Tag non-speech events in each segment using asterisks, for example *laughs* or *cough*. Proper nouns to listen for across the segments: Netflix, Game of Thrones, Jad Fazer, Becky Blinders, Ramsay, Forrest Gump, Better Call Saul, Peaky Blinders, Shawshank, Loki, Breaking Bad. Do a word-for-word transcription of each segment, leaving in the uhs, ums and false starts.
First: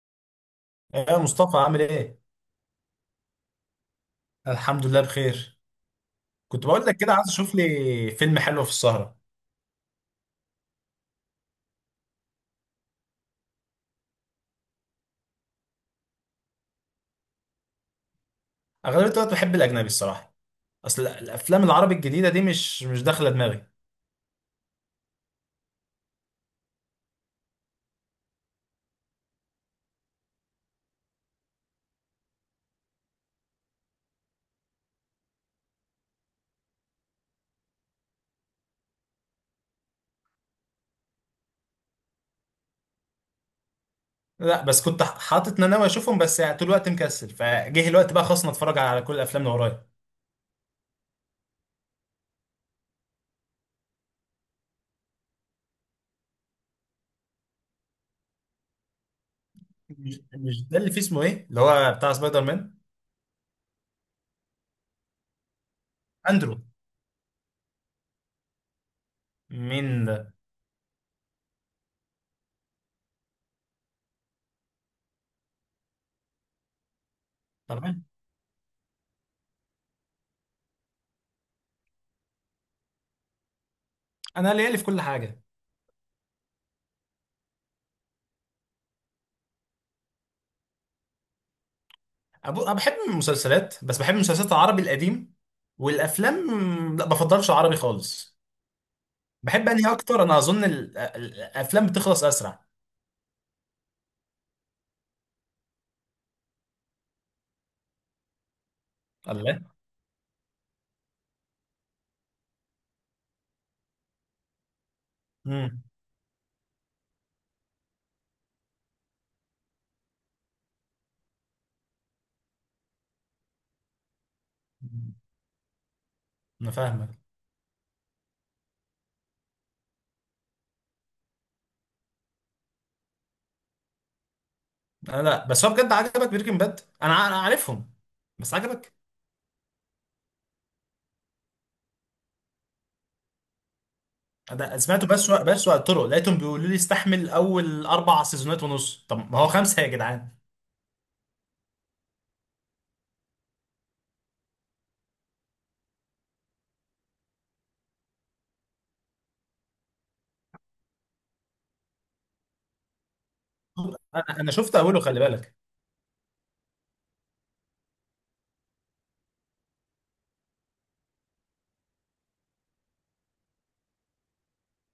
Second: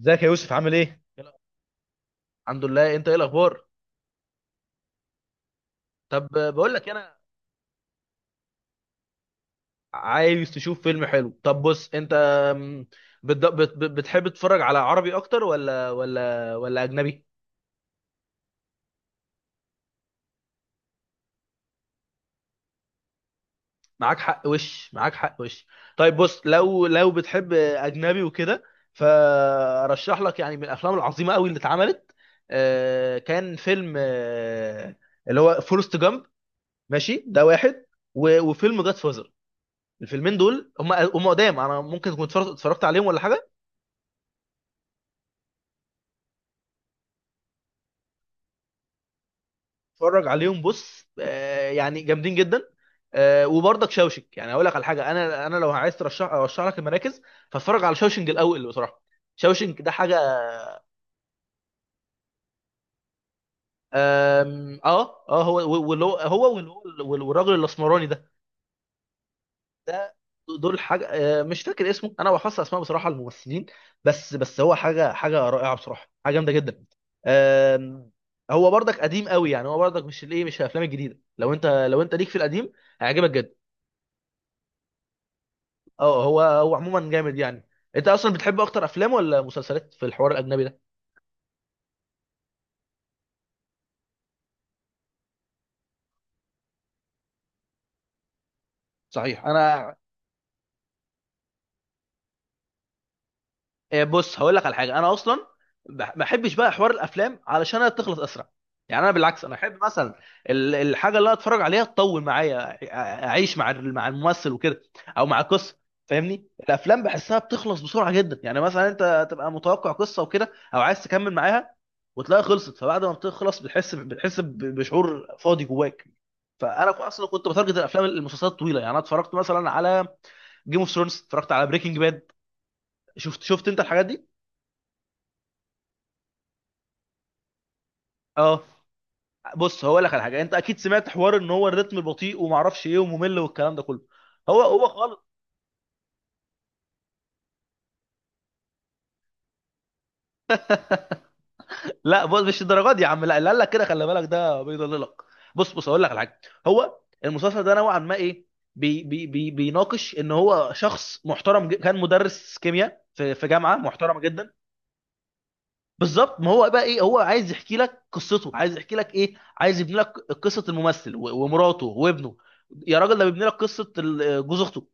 ازيك يا يوسف؟ عامل ايه؟ يا مصطفى عامل ايه؟ الحمد لله. انت ايه الاخبار؟ الحمد لله بخير. طب كنت بقول بقول لك لك كده انا، عايز اشوف لي فيلم حلو في السهرة. عايز تشوف فيلم حلو؟ طب بص انت، م، بت- بت- بتحب تتفرج على عربي اكتر ولا ولا ولا اجنبي؟ اغلبية الوقت بحب الاجنبي الصراحة. اصل الافلام العربي الجديدة دي مش مش داخلة دماغي. معاك حق وش معاك حق وش طيب بص، لو لو بتحب اجنبي وكده، فرشح لك يعني من الافلام العظيمه قوي اللي اتعملت. آه، كان فيلم آه، اللي هو فورست جامب. ماشي، ده واحد. و- وفيلم جاد فازر. الفيلمين دول، هم هم قدام. انا ممكن كنت اتفرجت اتفرجت عليهم ولا حاجه؟ لا بس كنت حاطط إن انا ناوي اشوفهم، بس يعني طول الوقت مكسل، فجه الوقت بقى خلاص أنا اتفرج على كل الافلام اللي ورايا. اتفرج عليهم. بص آه، يعني جامدين جدا. آه، وبرضك شوشك. يعني اقول لك على حاجه، انا انا لو عايز ترشح، ارشح لك المراكز. فاتفرج على شوشنج الاول بصراحه. شوشنج ده حاجه. مش مش ده اللي فيه اسمه ايه؟ اللي هو بتاع سبايدر مان. آم، اه اه، هو واللي هو هو اندرو. واللي هو- والراجل الاسمراني ده. مين ده ده؟ دول حاجه. آه، مش فاكر اسمه، انا بحفظ اسماء بصراحه الممثلين. بس بس هو حاجه، حاجه رائعه بصراحه، حاجه جامده جدا. طبعا. آم، هو برضك قديم قوي. يعني هو برضك مش الايه، مش الافلام الجديده. لو انت، لو انت ليك في القديم، هيعجبك جدا. انا ليالي في كل حاجة. اه، هو هو عموما جامد يعني. انت اصلا بتحب اكتر افلام ولا مسلسلات في الحوار الاجنبي ده؟ أبو... انا بحب المسلسلات، بس بحب المسلسلات العربي القديم والافلام. لا بفضلش العربي خالص. صحيح بحب انهي انا اكتر؟ انا اظن ال- ال- الافلام بتخلص اسرع. إيه، بص، هقول لك على حاجه. انا اصلا بح- ما بحبش بقى حوار الافلام، علشان هي تخلص اسرع. يعني انا بالعكس، انا الله. احب مثلا ال- الحاجه اللي أنا اتفرج عليها تطول معايا. أع- اعيش مع ال- مع الممثل وكده، او مع القصه. امم. فاهمني؟ الافلام بحسها بتخلص بسرعه جدا. يعني مثلا انت تبقى متوقع قصه وكده، او عايز تكمل معاها، وتلاقيها خلصت. فبعد ما بتخلص، بتحس بتحس ب- بشعور فاضي جواك. انا فانا كو- فاهمك. اصلا كنت بتارجت الافلام، المسلسلات الطويله. يعني انا اتفرجت مثلا على جيم اوف ثرونز، اتفرجت على بريكنج باد. شفت شفت انت الحاجات دي؟ انا لا، بس هو بجد عجبك بريكنج باد؟ انا ع- انا عارفهم. بس اه. عجبك؟ بص هقول لك على حاجه. انت اكيد سمعت حوار ان هو الريتم بطيء وما اعرفش ايه وممل والكلام ده كله. هو انا هو سمعته، خالص. بس و- بس وقت طرق لقيتهم بيقولوا لي استحمل اول اربع سيزونات ونص، طب ما هو خمسه يا جدعان. لا بص، مش الدرجات دي يا عم. لا، اللي قال لك كده خلي بالك، ده بيضللك. بص بص هقول لك على حاجه. هو المسلسل ده نوعا ما ايه، بي بي بي بيناقش ان هو شخص محترم جد- كان مدرس كيمياء في في جامعه محترمه انا أنا جدا. شفت اوله خلي بالك. بالظبط. ما هو بقى ايه، هو عايز يحكي لك قصته، عايز يحكي لك ايه، عايز يبني لك قصه الممثل و- ومراته وابنه. يا راجل، ده بيبني لك قصه ال- جوز اخته،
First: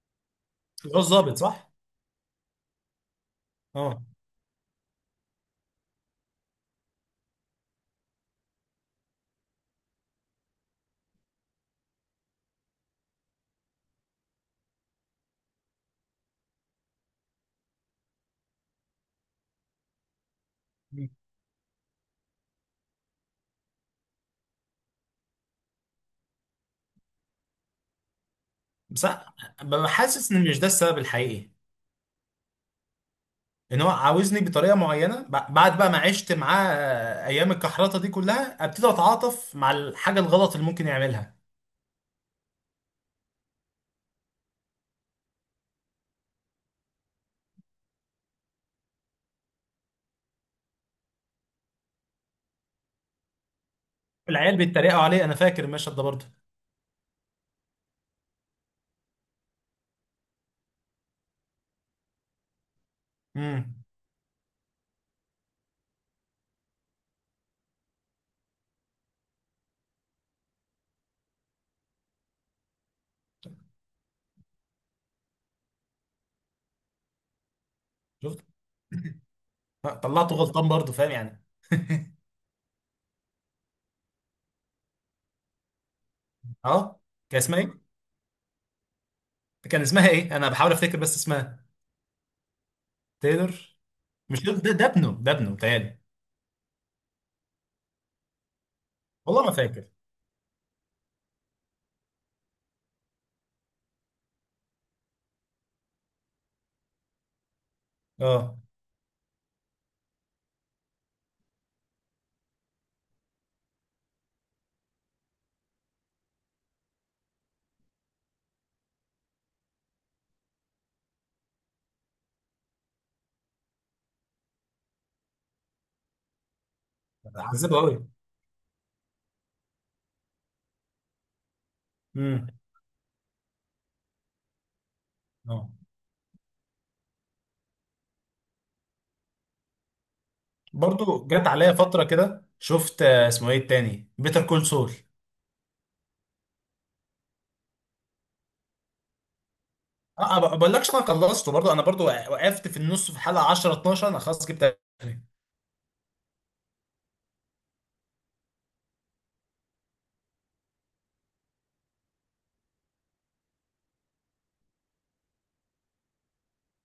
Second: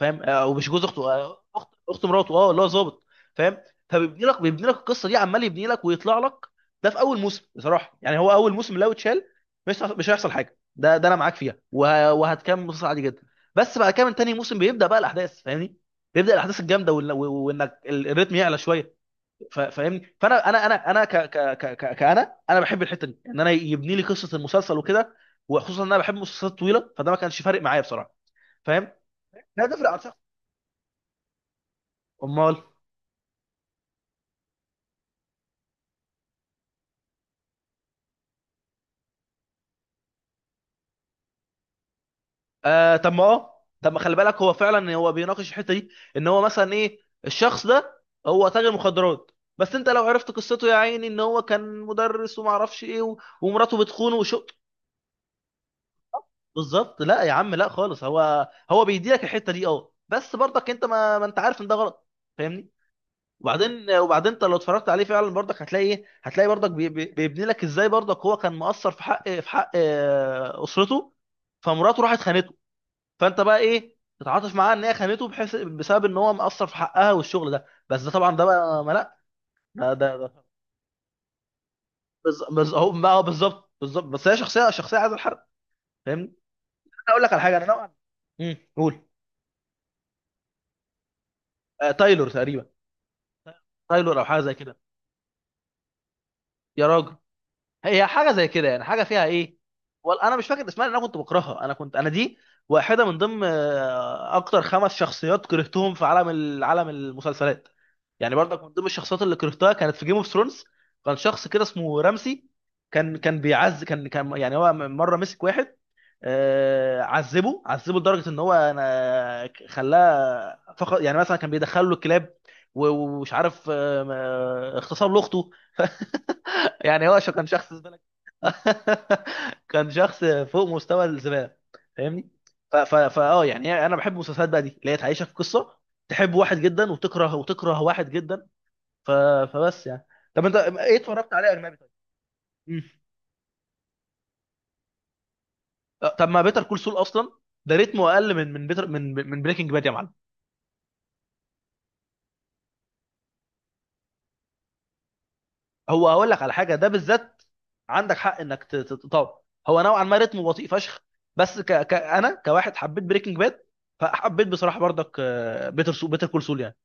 فاهم؟ آه، او مش جوز هو اخته، الظابط آه، صح. اخت، اخت مراته، اه، اللي هو ظابط. فاهم؟ اه. فبيبني لك، بيبني لك القصه دي، عمال يبني لك ويطلع لك. ده في اول موسم بصراحه. يعني هو اول موسم لو اتشال، مش هيحصل- مش هيحصل حاجه. ده ده انا معاك فيها، وه- وهتكمل مسلسل عادي جدا. بس بعد كده من تاني موسم بيبدا بقى الاحداث، فاهمني؟ بيبدا الاحداث الجامده، وإن- و- وانك ال- الريتم يعلى شويه. ف- فاهمني؟ فانا، انا انا انا ك ك ك ك- كأنا انا بحب الحته دي، ان انا يبني لي قصه المسلسل وكده. وخصوصا ان انا بحب المسلسلات الطويله، فده ما كانش فارق معايا بصراحه. فاهم؟ بس أنا- لا ببقى تفرق عن شخص. حاسس ان مش ده السبب الحقيقي. امال؟ ان هو عاوزني بطريقه معينه، ب- بعد بقى ما عشت معاه آه، ايام الكحرطه دي كلها ابتدي اتعاطف مع الحاجه الغلط اللي ممكن يعملها. آه طب ما اه، طب ما خلي بالك، هو فعلا هو بيناقش الحته دي. ان هو مثلا ايه، الشخص ده هو تاجر مخدرات، بس انت لو عرفت قصته يا عيني، ان هو كان مدرس وما اعرفش ايه و- ومراته بتخونه وشو. العيال بيتريقوا عليه، انا فاكر المشهد ده برضه. بالظبط. لا يا عم لا خالص، هو هو بيديلك الحته دي. اه، بس برضك انت ما, ما انت عارف ان ده غلط، فاهمني؟ امم. وبعدين، وبعدين انت لو اتفرجت عليه فعلا برضك، هتلاقي ايه، هتلاقي برضك بي- بي- بيبني لك ازاي برضك هو كان مقصر في حق، في حق آه، اسرته. فمراته راحت خانته. فانت بقى ايه، تتعاطف معاه ان هي خانته، بحيث بسبب ان هو مقصر في حقها والشغل ده. بس ده طبعا شفت. ده بقى ما لا، ده آه، ده طلعته ده غلطان برضه فاهم يعني. بز- بز- هو بقى هو بالظبط، بالظبط بس هي شخصيه، شخصيه عايزه الحرق، فاهمني؟ انا اه. اقول لك كان على حاجه، اسمها انا ايه؟ نوعا. امم قول. كان اسمها ايه، انا بحاول افتكر بس اسمها. آه تايلور تقريبا. تايلور. تايلور او مش حاجه زي تايلور، ده كده. ده ابنه، ده ابنه بتهيألي. يا راجل، هي حاجه زي كده يعني، حاجه فيها والله ما ايه. فاكر. ولا انا مش فاكر اسمها، لان انا كنت بكرهها. انا كنت، انا دي واحده من ضمن آه، اكتر خمس شخصيات كرهتهم في عالم ال- عالم المسلسلات. يعني اه. برضك من ضمن الشخصيات اللي كرهتها كانت في جيم اوف ثرونز. كان شخص كده اسمه رمسي. كان كان بيعز كان كان يعني، هو مره مسك واحد آه، عذبه، عذبه لدرجه ان هو أنا خلاه فقط. يعني مثلا كان بيدخله الكلاب و- ومش عارف، آه، آه، اغتصب لاخته. يعني هو شو، كان شخص عذبه زبالة. قوي. *laughs* كان شخص فوق مستوى الزبالة، فاهمني؟ امم. ف- ف- فاه يعني انا بحب المسلسلات بقى دي، اللي هي تعيشك في اه. قصة، تحب واحد جدا، وتكره، وتكره واحد جدا. ف... فبس يعني. طب انت ايه برضه اتفرجت جت عليه عليا اجنبي طيب؟ فتره كده، مم. شفت آه، اسمه ايه التاني، بيتر كول سول. طب ما بيتر كول سول اصلا، ده ريتمه اقل من، من بيتر من من بريكنج باد يا معلم. اه ما بقولكش، انا خلصته برضو، انا برضو وقفت في النص في حلقه عشرة اتناشر، انا خلاص جبت اخري. هو هقول لك على حاجه ده بالذات، عندك حق انك ت- ت- تطور. هو نوعا ما رتمه بطيء فشخ. بس ك... ك... انا كواحد حبيت بريكنج باد، فحبيت بصراحه برضك بيتر سو... بيتر كول سول يعني.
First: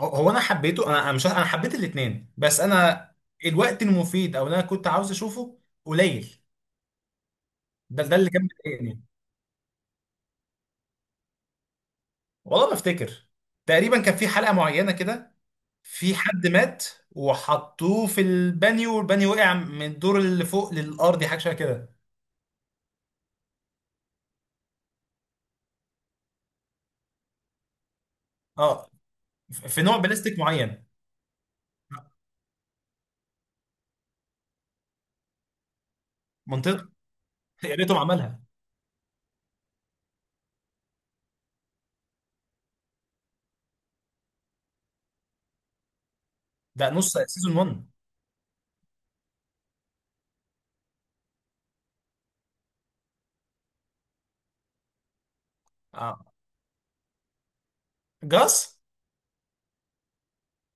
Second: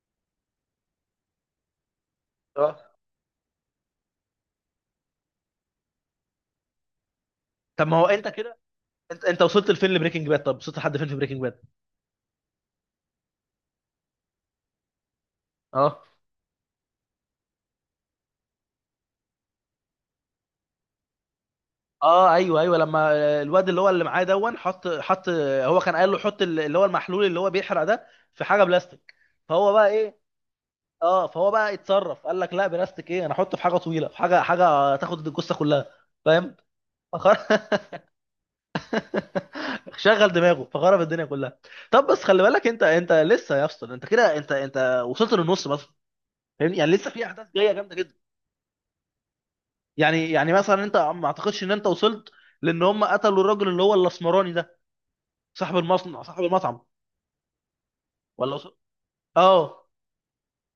هو هو انا حبيته، انا أنا مش انا حبيت الاثنين، بس اه انا الوقت المفيد او اللي انا كنت عاوز اشوفه قليل. طب ما ده هو ده انت اللي كان كده، مضايقني. انت انت وصلت لفين لبريكنج باد؟ طب وصلت لحد فين في بريكنج باد؟ والله ما افتكر. تقريبا كان في حلقه معينه كده، اه. في حد مات وحطوه في البانيو والبانيو وقع من الدور اللي فوق للارض، حاجه شبه كده. اه ايوه، ايوه لما الواد اللي هو اللي معاه دون، حط، حط هو كان قال له حط اللي هو المحلول اللي هو بيحرق ده في حاجه اه. بلاستيك. فهو في بقى نوع ايه، بلاستيك معين. اه فهو بقى اتصرف، قال لك لا بلاستيك ايه، انا احطه في حاجه طويله، في حاجه، حاجه تاخد الجثه كلها، فاهم؟ منطقه. فخر... يا ريتهم عملها. *laughs* شغل دماغه فخرب الدنيا كلها. طب بس خلي بالك انت، انت لسه يا اسطى. انت كده، انت انت وصلت للنص مثلا، فاهمني؟ ده يعني لسه نص في احداث سيزون جايه واحد. جامده جدا. يعني يعني مثلا انت ما اعتقدش ان انت وصلت، لان هم قتلوا الراجل اللي هو الاسمراني ده، صاحب اه. المصنع، صاحب المطعم. جاس. ولا وصل... اه.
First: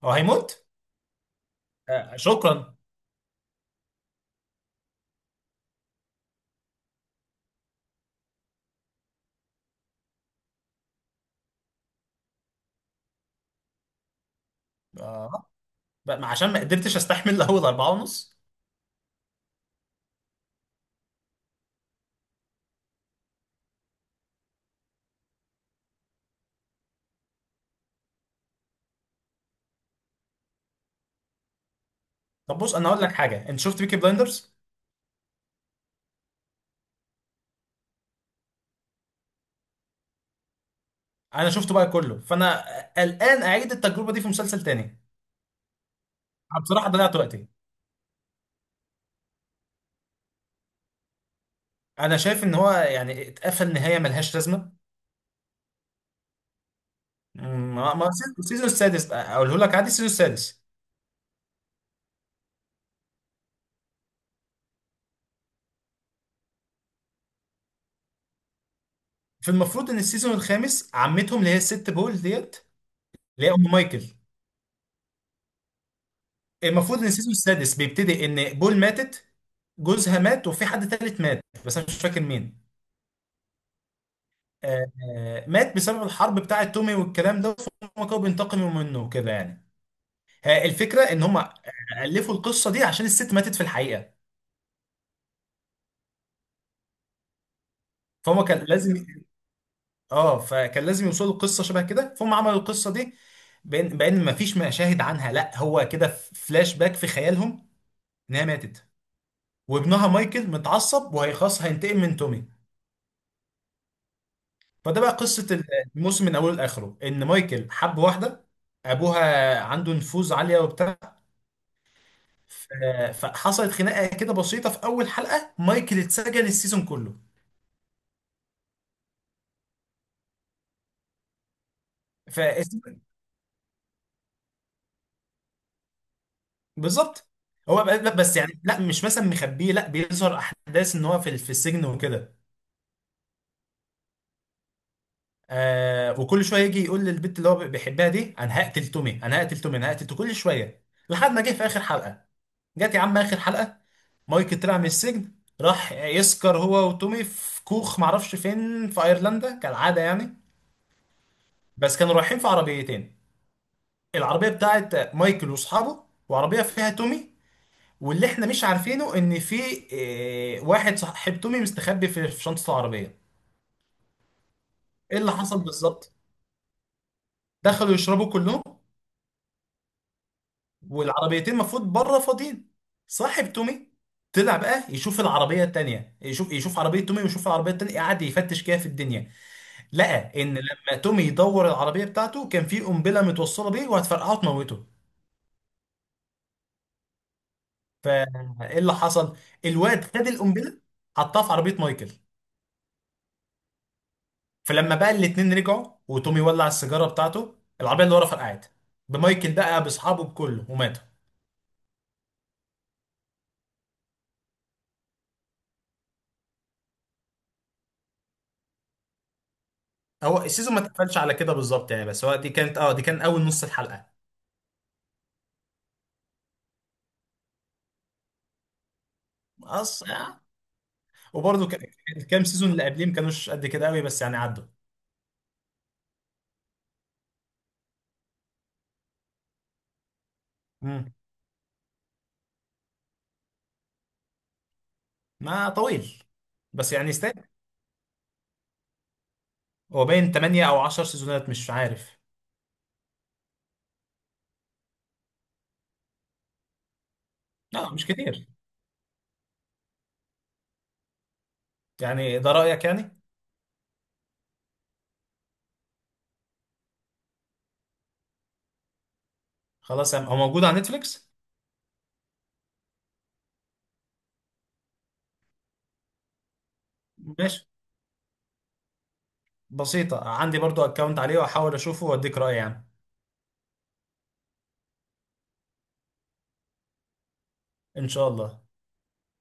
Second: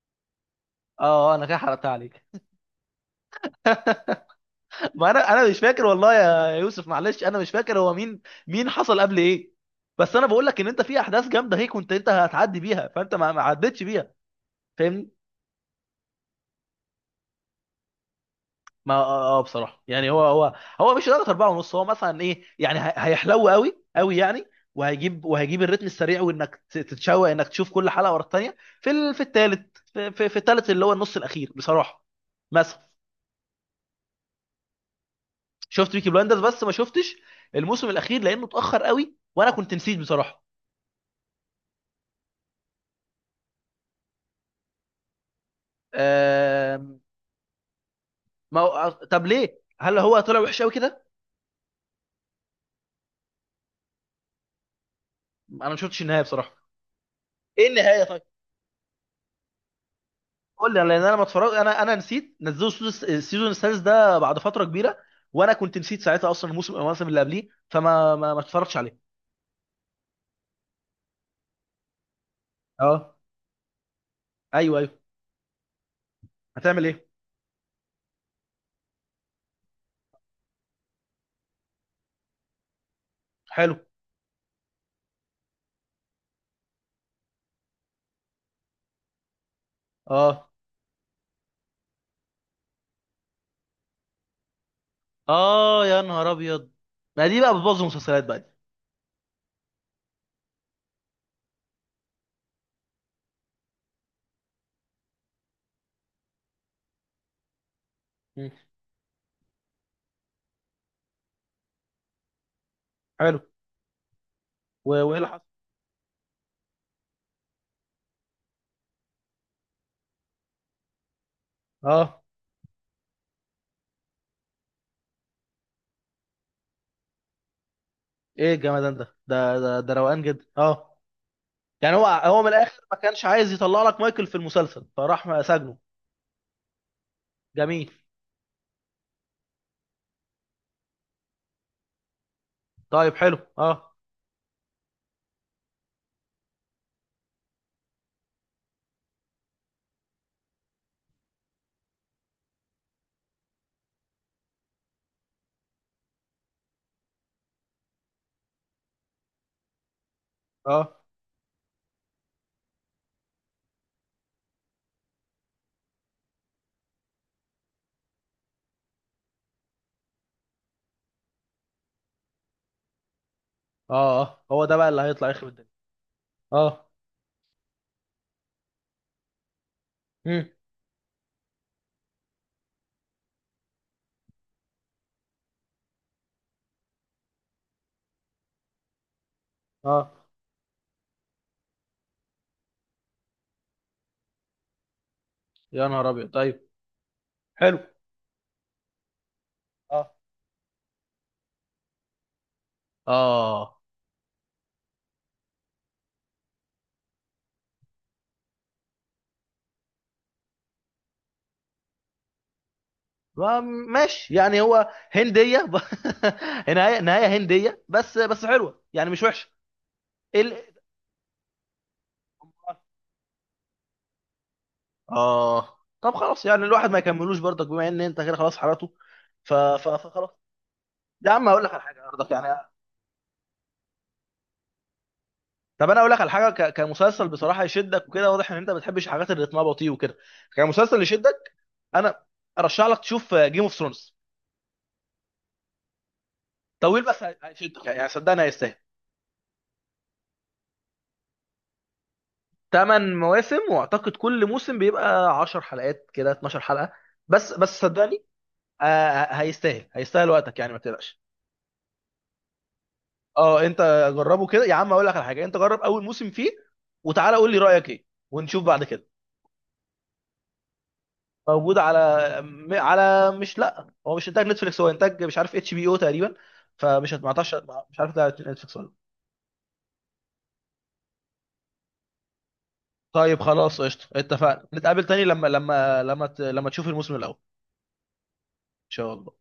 هو هيموت. اه انا كده حرقتها آه، عليك. شكرا. *laughs* ما انا، انا مش فاكر والله يا يوسف، معلش انا مش فاكر هو مين، مين حصل قبل ايه. بس انا بقول لك ان انت في احداث جامده هيك، كنت انت هتعدي بيها، فانت ما ما عدتش بيها، فاهمني؟ آه، بقى- عشان ما قدرتش استحمل اول اربعة ونص. ما اه، آه، آه، بصراحه يعني، هو هو هو مش لدرجه أربعة ونص. هو مثلا ايه يعني، هي- هيحلو قوي قوي يعني، وهيجيب وهيجيب الريتم السريع، وانك ت- تتشوق انك تشوف كل حلقه ورا الثانيه في ال... في الثالث، في, في, في الثالث اللي هو النص الاخير بصراحه. طب بص، مثلا، انا هقول لك حاجه، انت شفت بيكي بلايندرز؟ شفت بيكي بلاندرز؟ بس ما شفتش الموسم الاخير لانه اتاخر قوي وانا كنت نسيت بصراحه. انا شفته بقى كله، فانا آه، الان اعيد التجربه دي في مسلسل تاني. أنا آم... بصراحه ضيعت وقتي. ما هو، طب ليه؟ هل هو طلع وحش قوي كده؟ انا شايف ان هو يعني اتقفل نهايه ملهاش لازمه. انا ما شفتش النهايه بصراحه. ايه مم، ما النهايه؟ ما- السيزون السادس بقى اقوله لك عادي، السيزون السادس. قول لي، لان انا ما اتفرج، انا انا نسيت، نزلوا السيزون، السيزون السادس ده بعد فتره كبيره، وانا كنت نسيت ساعتها اصلا الموسم، الموسم اللي قبليه، فما ما, ما اتفرجتش عليه. في المفروض ان السيزون الخامس عمتهم اللي هي الست بول ديت اه اللي هي ام مايكل. ايوه ايوه. هتعمل المفروض ايه؟ ان السيزون السادس بيبتدي ان بول ماتت، جوزها مات، وفي حد تالت مات بس انا مش فاكر مين. حلو. آه، آه، مات بسبب الحرب بتاعة تومي والكلام ده، فهم كانوا بينتقموا منه وكده يعني. اه آه، الفكرة ان هم ألفوا القصة دي عشان الست ماتت في الحقيقة، اه، يا نهار ابيض. ما دي بقى بتبوظ المسلسلات بقى فهم دي. كان لازم. اه، فكان لازم يوصلوا القصة شبه كده، فهم عملوا القصة دي بان بان مفيش مشاهد عنها، لا هو كده فلاش باك في خيالهم ان هي مم. ماتت. وابنها مايكل متعصب وهيخاص هينتقم من تومي. حلو. و- فده بقى وايه اللي حصل؟ قصة. الموسم من اوله لاخره ان مايكل حب واحدة، ابوها عنده نفوذ عالية وبتاع. اه. ف- فحصلت خناقه كده بسيطه في اول حلقه مايكل اتسجن السيزون كله. ايه الجمدان ده، ده ده, ده روقان جدا اه. يعني هو ف هو من الاخر ما كانش عايز يطلع لك مايكل في المسلسل، فراح سجنه. بالظبط. هو جميل. ب- لا بس يعني لا مش مثلا مخبيه، لا بيظهر احداث ان هو في في السجن وكده. طيب حلو اه. آه وكل شويه يجي يقول للبنت اللي هو بيحبها دي، انا هقتل تومي انا هقتل تومي انا هقتل تومي كل شويه، لحد ما جه في اخر حلقه. جت يا عم اخر حلقه، مايكل طلع من السجن، راح يسكر هو وتومي في كوخ معرفش فين في ايرلندا كالعاده يعني. اه بس كانوا رايحين في عربيتين، العربية بتاعت مايكل واصحابه، وعربية فيها تومي. واللي احنا مش عارفينه ان في آه، واحد صاحب تومي مستخبي في في شنطة العربية. اه اه، هو ده بقى اللي ايه هيطلع اللي يخرب حصل الدنيا. بالظبط؟ اه. دخلوا يشربوا كلهم مم. والعربيتين المفروض بره فاضيين. صاحب تومي طلع بقى يشوف العربية التانية، يشوف يشوف عربية تومي ويشوف العربية التانية، قعد يفتش كده في الدنيا، اه، لقى ان لما تومي يدور العربية بتاعته كان في قنبلة متوصلة بيه وهتفرقعه وتموته. يا نهار ابيض. طيب، حلو. فايه اللي حصل؟ الواد اه خد القنبلة حطها في عربية مايكل. اه. فلما بقى الاتنين رجعوا وتومي ولع السيجاره بتاعته، العربيه اللي ورا فرقعت بمايكل بقى باصحابه بكله وماتوا. ما- ماشي، يعني هو هنديه ب... *laughs* نهايه، نهايه هنديه، بس بس حلوه يعني، مش وحشه. إيه هو ال- السيزون ما اتقفلش على كده بالظبط يعني، بس هو دي آه. كانت اه دي كان اول نص الحلقه. اه طب خلاص، يعني الواحد ما يكملوش برضك، بما ان انت كده خلاص حرقته. ف... ف... أص... فخلاص. آه. يا عم اقول وبرضه لك على ك- حاجه برضك الكام يعني. سيزون اللي قبليه ما كانوش قد كده قوي، بس يعني عدوا. طب انا اقول لك على حاجه، ك... كمسلسل بصراحه يشدك وكده، واضح ان انت ما بتحبش الحاجات اللي رتمها بطيء وكده. كمسلسل امم. يشدك، انا ارشح لك تشوف جيم اوف ثرونز. ما طويل، بس طويل يعني بس، هي- يستاهل. هيشدك يعني، صدقني هيستاهل. هو باين تمانية او عشر سيزونات مش عارف. ثمان مواسم، واعتقد كل موسم بيبقى عشر حلقات كده، 12 حلقة. بس بس لا مش صدقني كتير. آه آه، هيستاهل، هيستاهل وقتك يعني، ما تقلقش. يعني ده رايك يعني؟ اه انت جربه كده يا عم. اقول لك على حاجة، انت جرب اول موسم فيه، وتعالى قول لي رأيك ايه، ونشوف بعد كده. خلاص يعني. هو موجود على نتفليكس؟ موجود على م- على مش، لا هو مش انتاج نتفليكس، هو انتاج مش عارف اتش بي او تقريبا. فمش هت- ما اعتقدش. ماشي. مش عارف ده نتفليكس ولا لأ. بسيطه، عندي برضو اكونت عليه واحاول اشوفه واديك رايي يعني. طيب خلاص قشطة، اتفقنا نتقابل تاني لما، لما لما ت- لما تشوف الموسم الاول. ان شاء الله. ان شاء الله.